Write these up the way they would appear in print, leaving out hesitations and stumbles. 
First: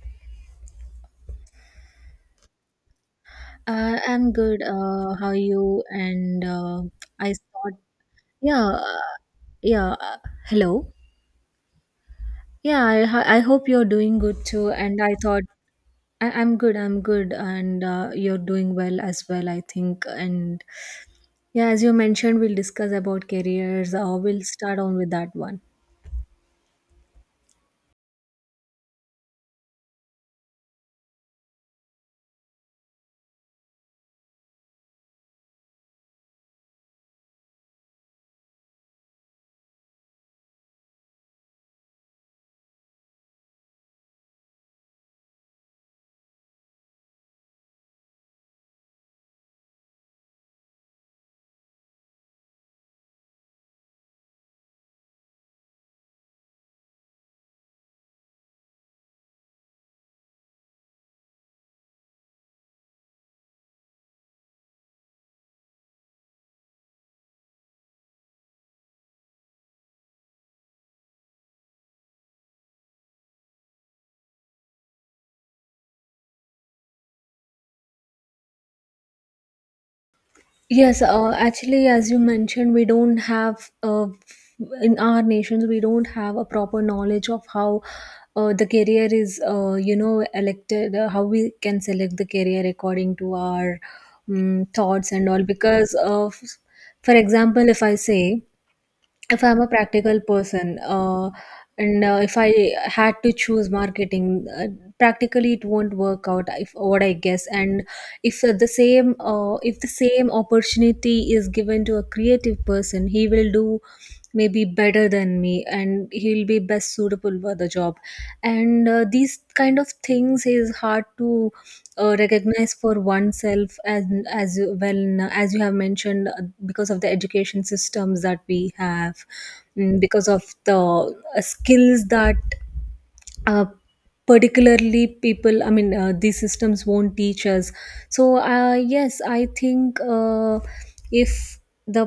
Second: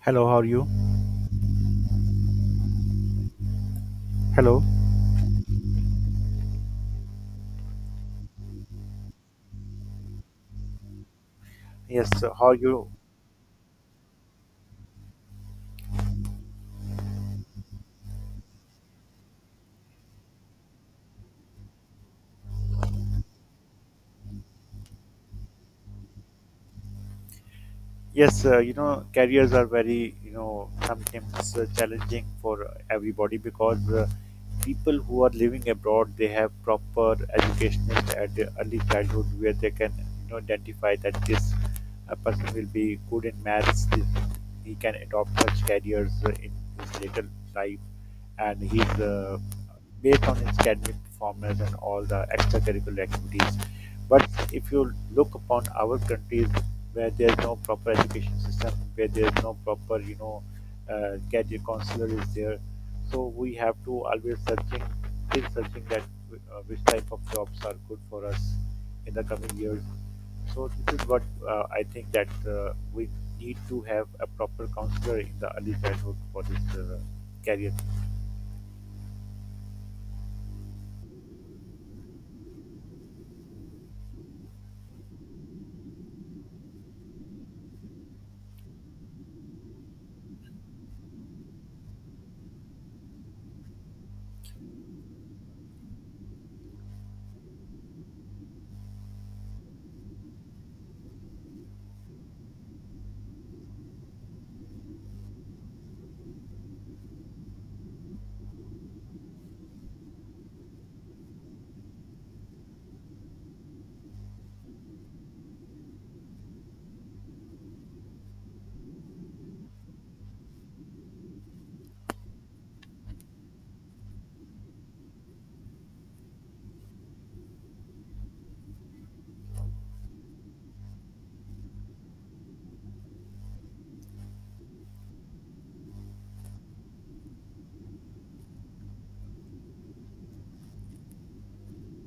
Hello, how are you? I'm good. Hello. How are you? And I thought, yeah, yeah. Hello. Yes, how are Yeah, you? I hope you're doing good too. And I thought, I, I'm good. I'm good, and you're doing well as well, I think. And yeah, as you mentioned, we'll discuss about careers. We'll start on with that one. Yes, actually, as you mentioned, we don't have, in our nations, we don't have a proper knowledge of how the career is, you know, elected, how we can select the career according to our thoughts and all. For example, if I say, if I'm a practical person, and if I had to choose marketing, practically it won't work out, if what I guess. And if the same, if the same opportunity is given to a creative person, he will do maybe better than me, and he'll be best suitable for the job. And these kind of things is hard to recognize for oneself, as well, as you have mentioned, because of the education systems that we have, because of the skills that uh, particularly people, I mean, these systems won't teach us. So yes, I think, if the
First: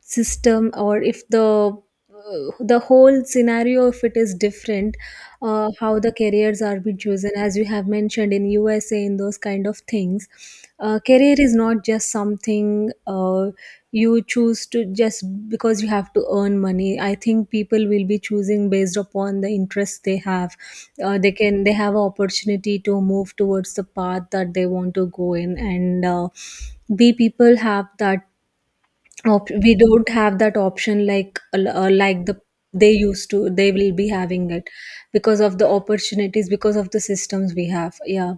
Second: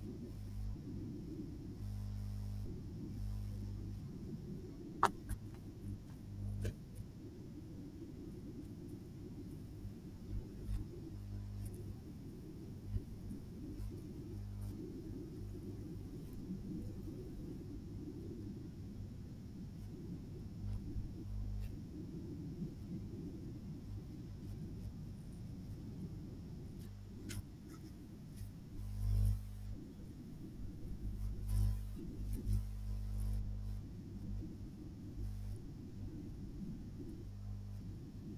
system, or if the whole scenario, if it is different, how the careers are be chosen, as you have mentioned, in USA, in those kind of things, career is not just something uh, you choose to just because you have to earn money. I think people will be choosing based upon the interest they have. They have an opportunity to move towards the path that they want to go in. And b people have that we don't have that option like the they used to they will be having it because of the opportunities, because of the systems we have, yeah.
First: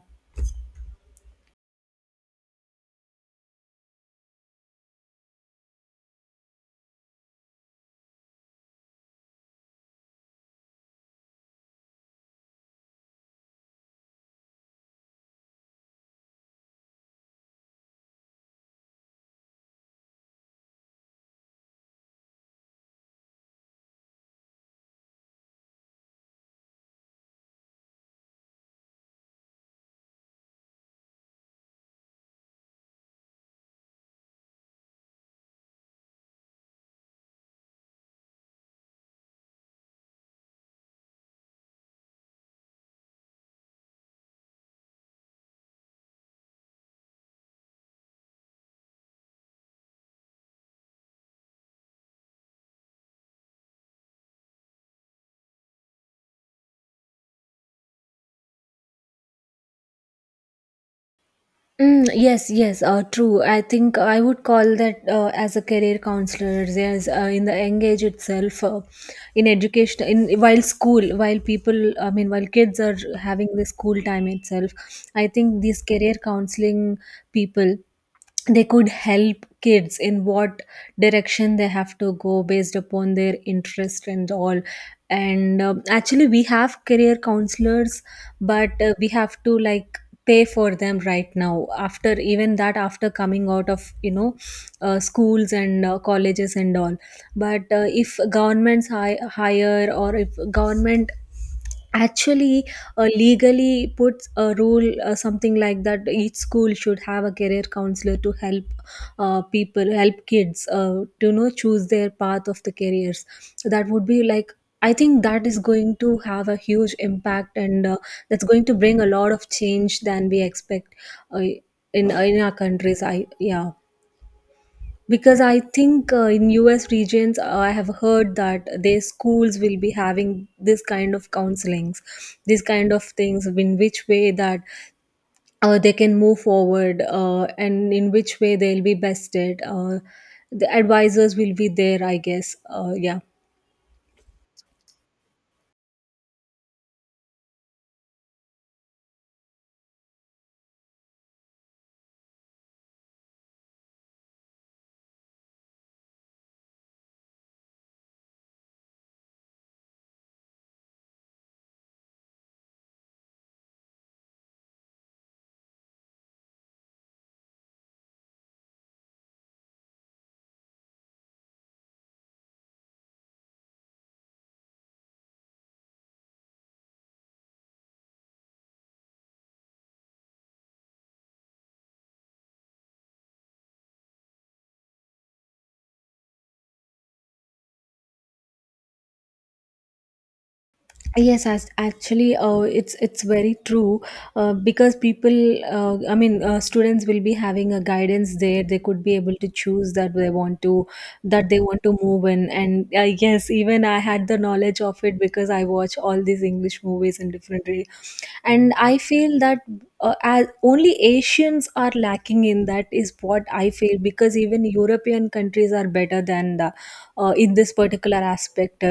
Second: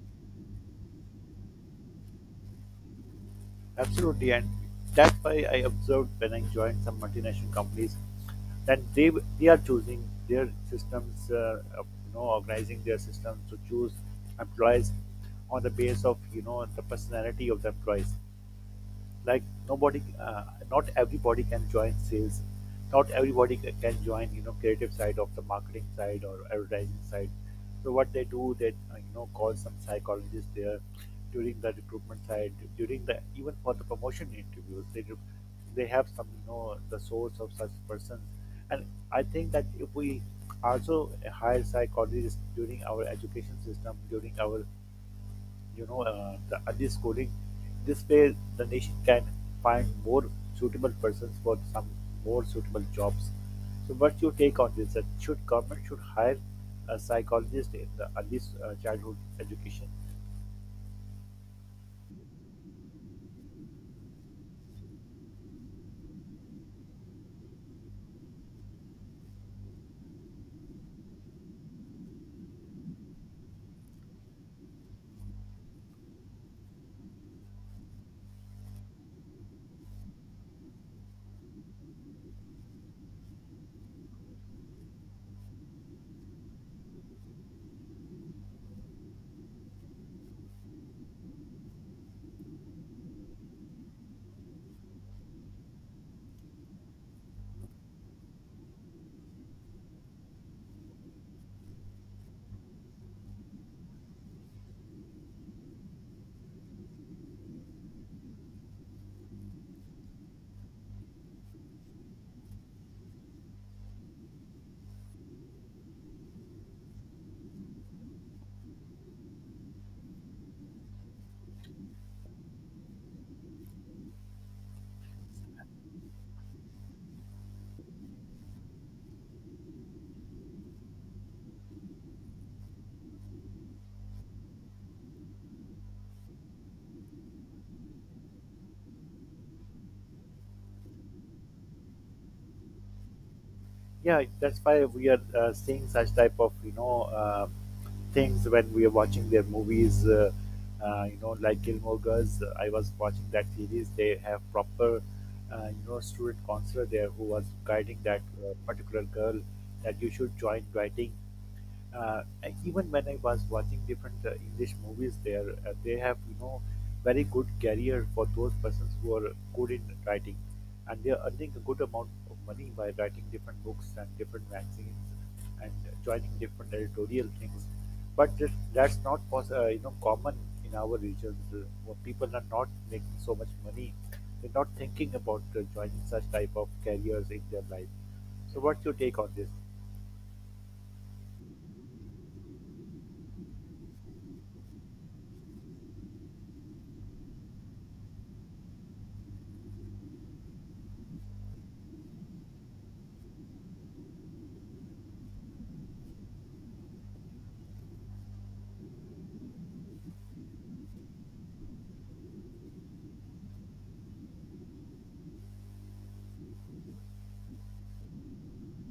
Mm, yes, yes, true. I think I would call that, as a career counselor, as in the young age itself, in education, in while school, while people, I mean, while kids are having the school time itself, I think these career counseling people, they could help kids in what direction they have to go based upon their interest and all. And actually we have career counselors, but we have to like pay for them right now, after, even that, after coming out of, you know, schools and colleges and all. But if governments hire, or if government actually legally puts a rule, something like that each school should have a career counselor to help people, help kids to, you know, choose their path of the careers, that would be like, I think that is going to have a huge impact, and that's going to bring a lot of change than we expect, uh, in our countries, I yeah. Because I think in US regions, I have heard that their schools will be having this kind of counselings, this kind of things, in which way that they can move forward, and in which way they'll be bested. The advisors will be there, I guess. Yeah. Yes, as actually, it's very true, because people, I mean, students will be having a guidance there. They could be able to choose that they want to, that they want to move in. And I guess even I had the knowledge of it, because I watch all these English movies in different way. And I feel that as only Asians are lacking in that, is what I feel, because even European countries are better than the in this particular aspect.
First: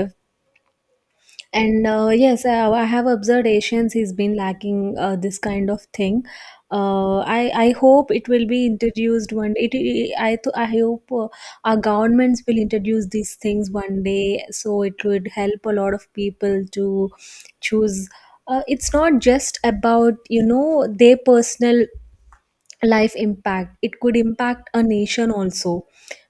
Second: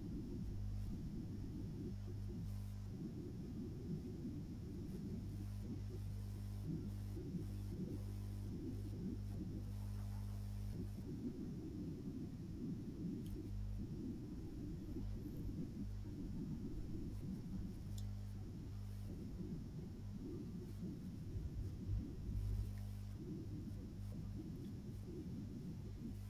And yes, I have observed Asians he's been lacking this kind of thing. I hope it will be introduced one day. I hope our governments will introduce these things one day, so it would help a lot of people to choose. It's not just about, you know, their personal life impact, it could impact a nation also,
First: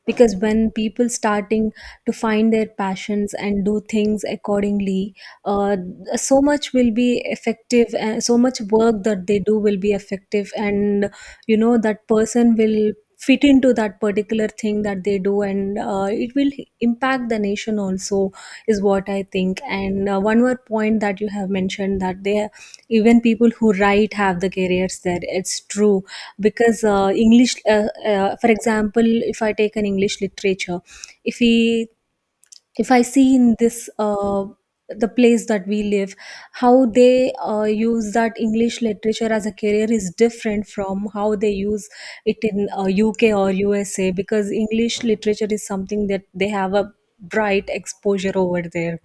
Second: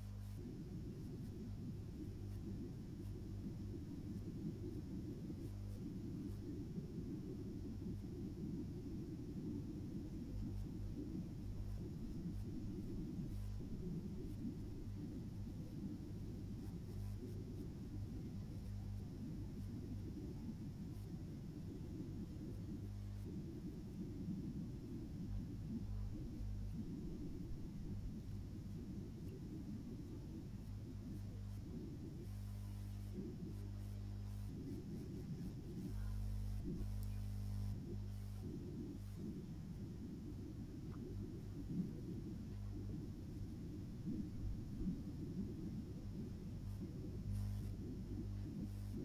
because when people starting to find their passions and do things accordingly, uh, so much will be effective, and so much work that they do will be effective. And you know that person will fit into that particular thing that they do, and it will impact the nation also, is what I think. And one more point that you have mentioned that they, even people who write have the careers there, it's true. Because english for example, if I take an English literature, if we if I see in this, the place that we live, how they use that English literature as a career is different from how they use it in, UK or USA, because English literature is something that they have a bright exposure over there.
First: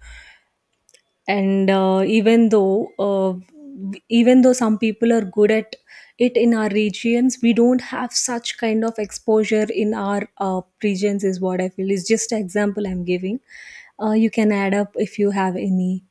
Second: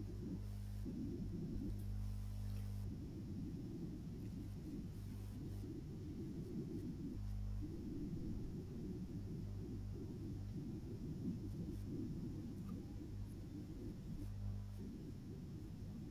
And even though some people are good at it, in our regions we don't have such kind of exposure in our regions, is what I feel. It's just an example I'm giving, you can add up if you have any.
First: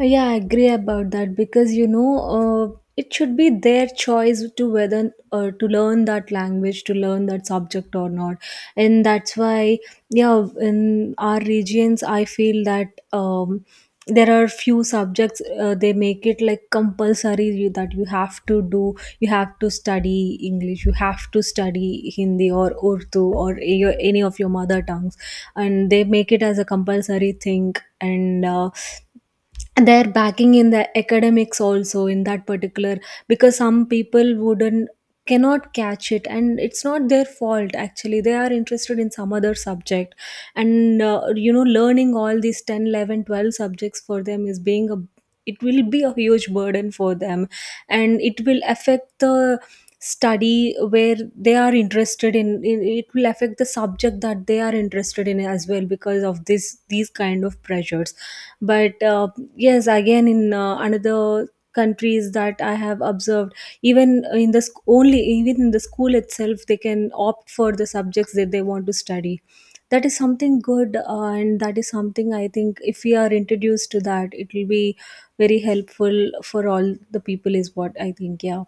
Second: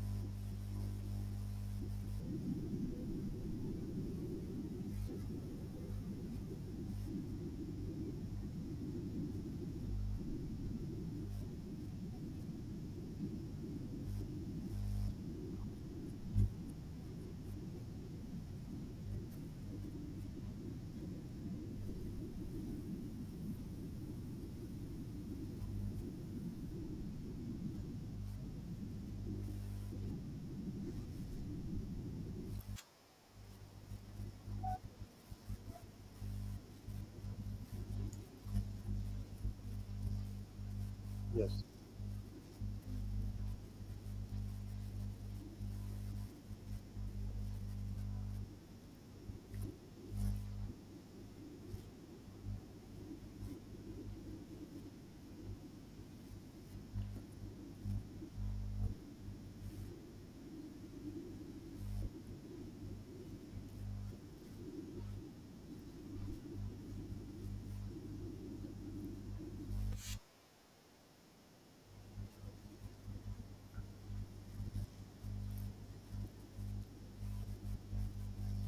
Yeah, I agree about that, because you know, it should be their choice to whether to learn that language, to learn that subject or not, and that's why, yeah, in our regions I feel that, there are few subjects, they make it like compulsory, that you have to do, you have to study English, you have to study Hindi or Urdu or any of your mother tongues, and they make it as a compulsory thing, and. Their backing in the academics also in that particular, because some people wouldn't cannot catch it, and it's not their fault, actually they are interested in some other subject. And you know, learning all these 10, 11, 12 subjects for them is being a, it will be a huge burden for them, and it will affect the study where they are interested in, it will affect the subject that they are interested in as well, because of this, these kind of pressures. But yes, again, in another countries that I have observed, even in the school itself, they can opt for the subjects that they want to study. That is something good, and that is something I think if we are introduced to that, it will be very helpful for all the people, is what I think, yeah.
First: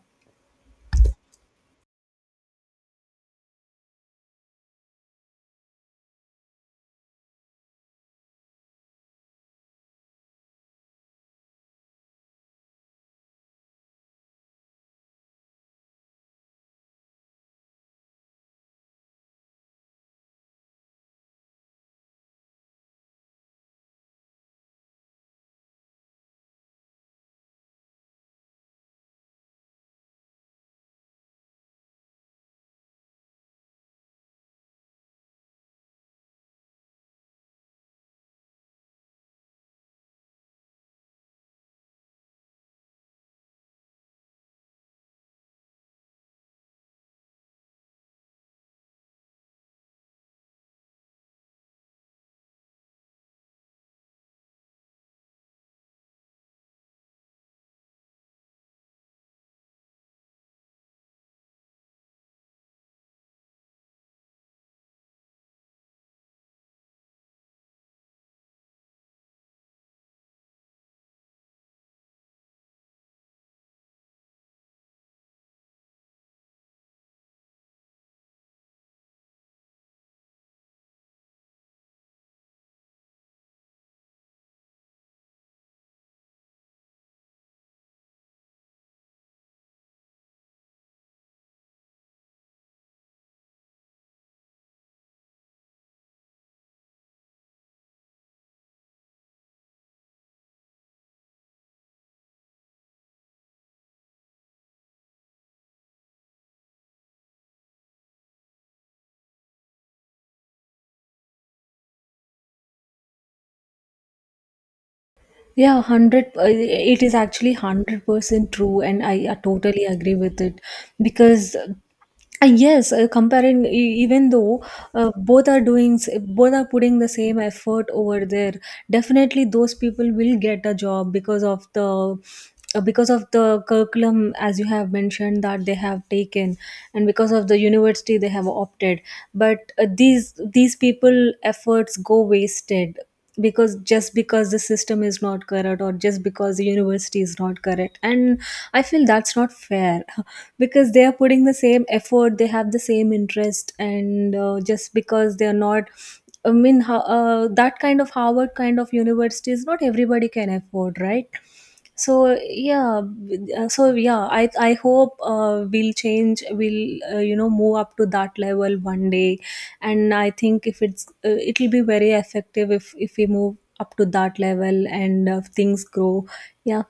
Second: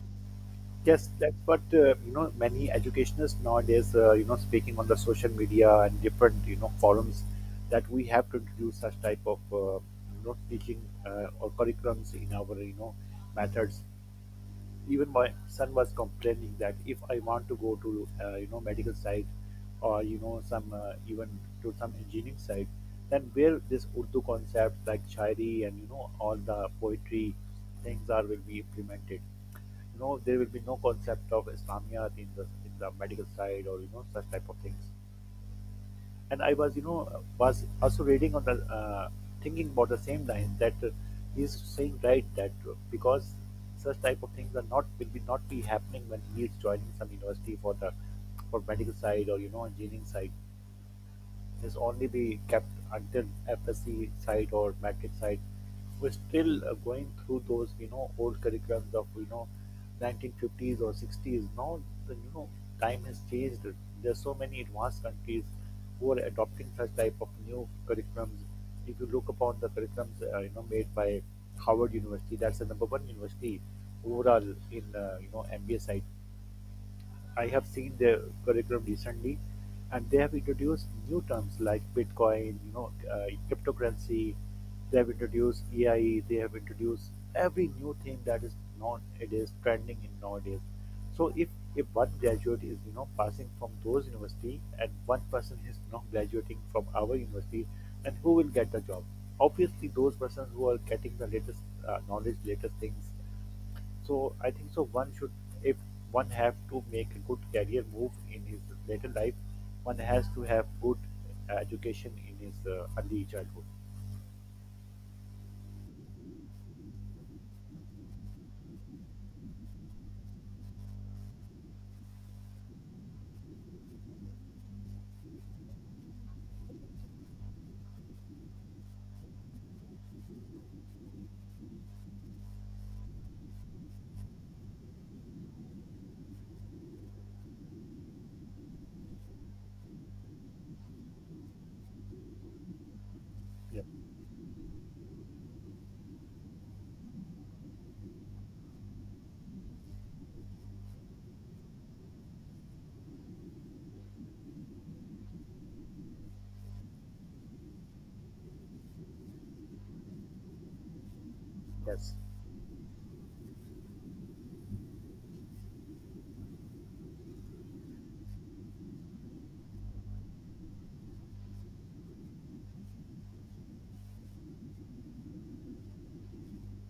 Yeah, hundred. It is actually 100% true, and I, totally agree with it. Because. Yes, comparing, even though both are doing both are putting the same effort over there, definitely those people will get a job because of the, because of the curriculum as you have mentioned that they have taken, and because of the university they have opted. But these people efforts go wasted, because just because the system is not correct, or just because the university is not correct, and I feel that's not fair because they are putting the same effort, they have the same interest, and just because they are not, I mean, that kind of Harvard kind of university is not everybody can afford, right? So yeah. So yeah, I hope we'll change, we'll you know, move up to that level one day. And I think if it's, it'll be very effective if we move up to that level, and things grow, yeah.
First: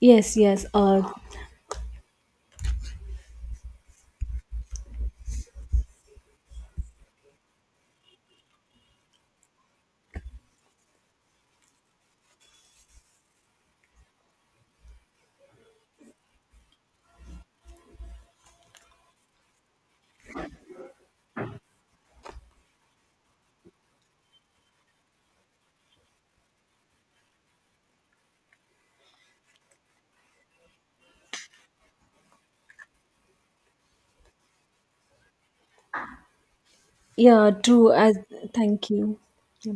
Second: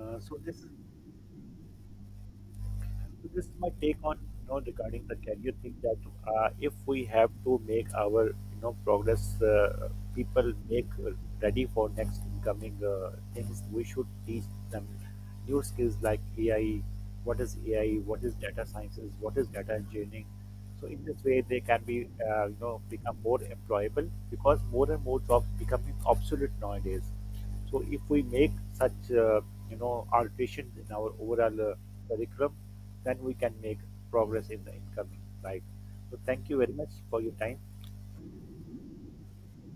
Yes, yes, yeah, true, as, thank you. Yeah.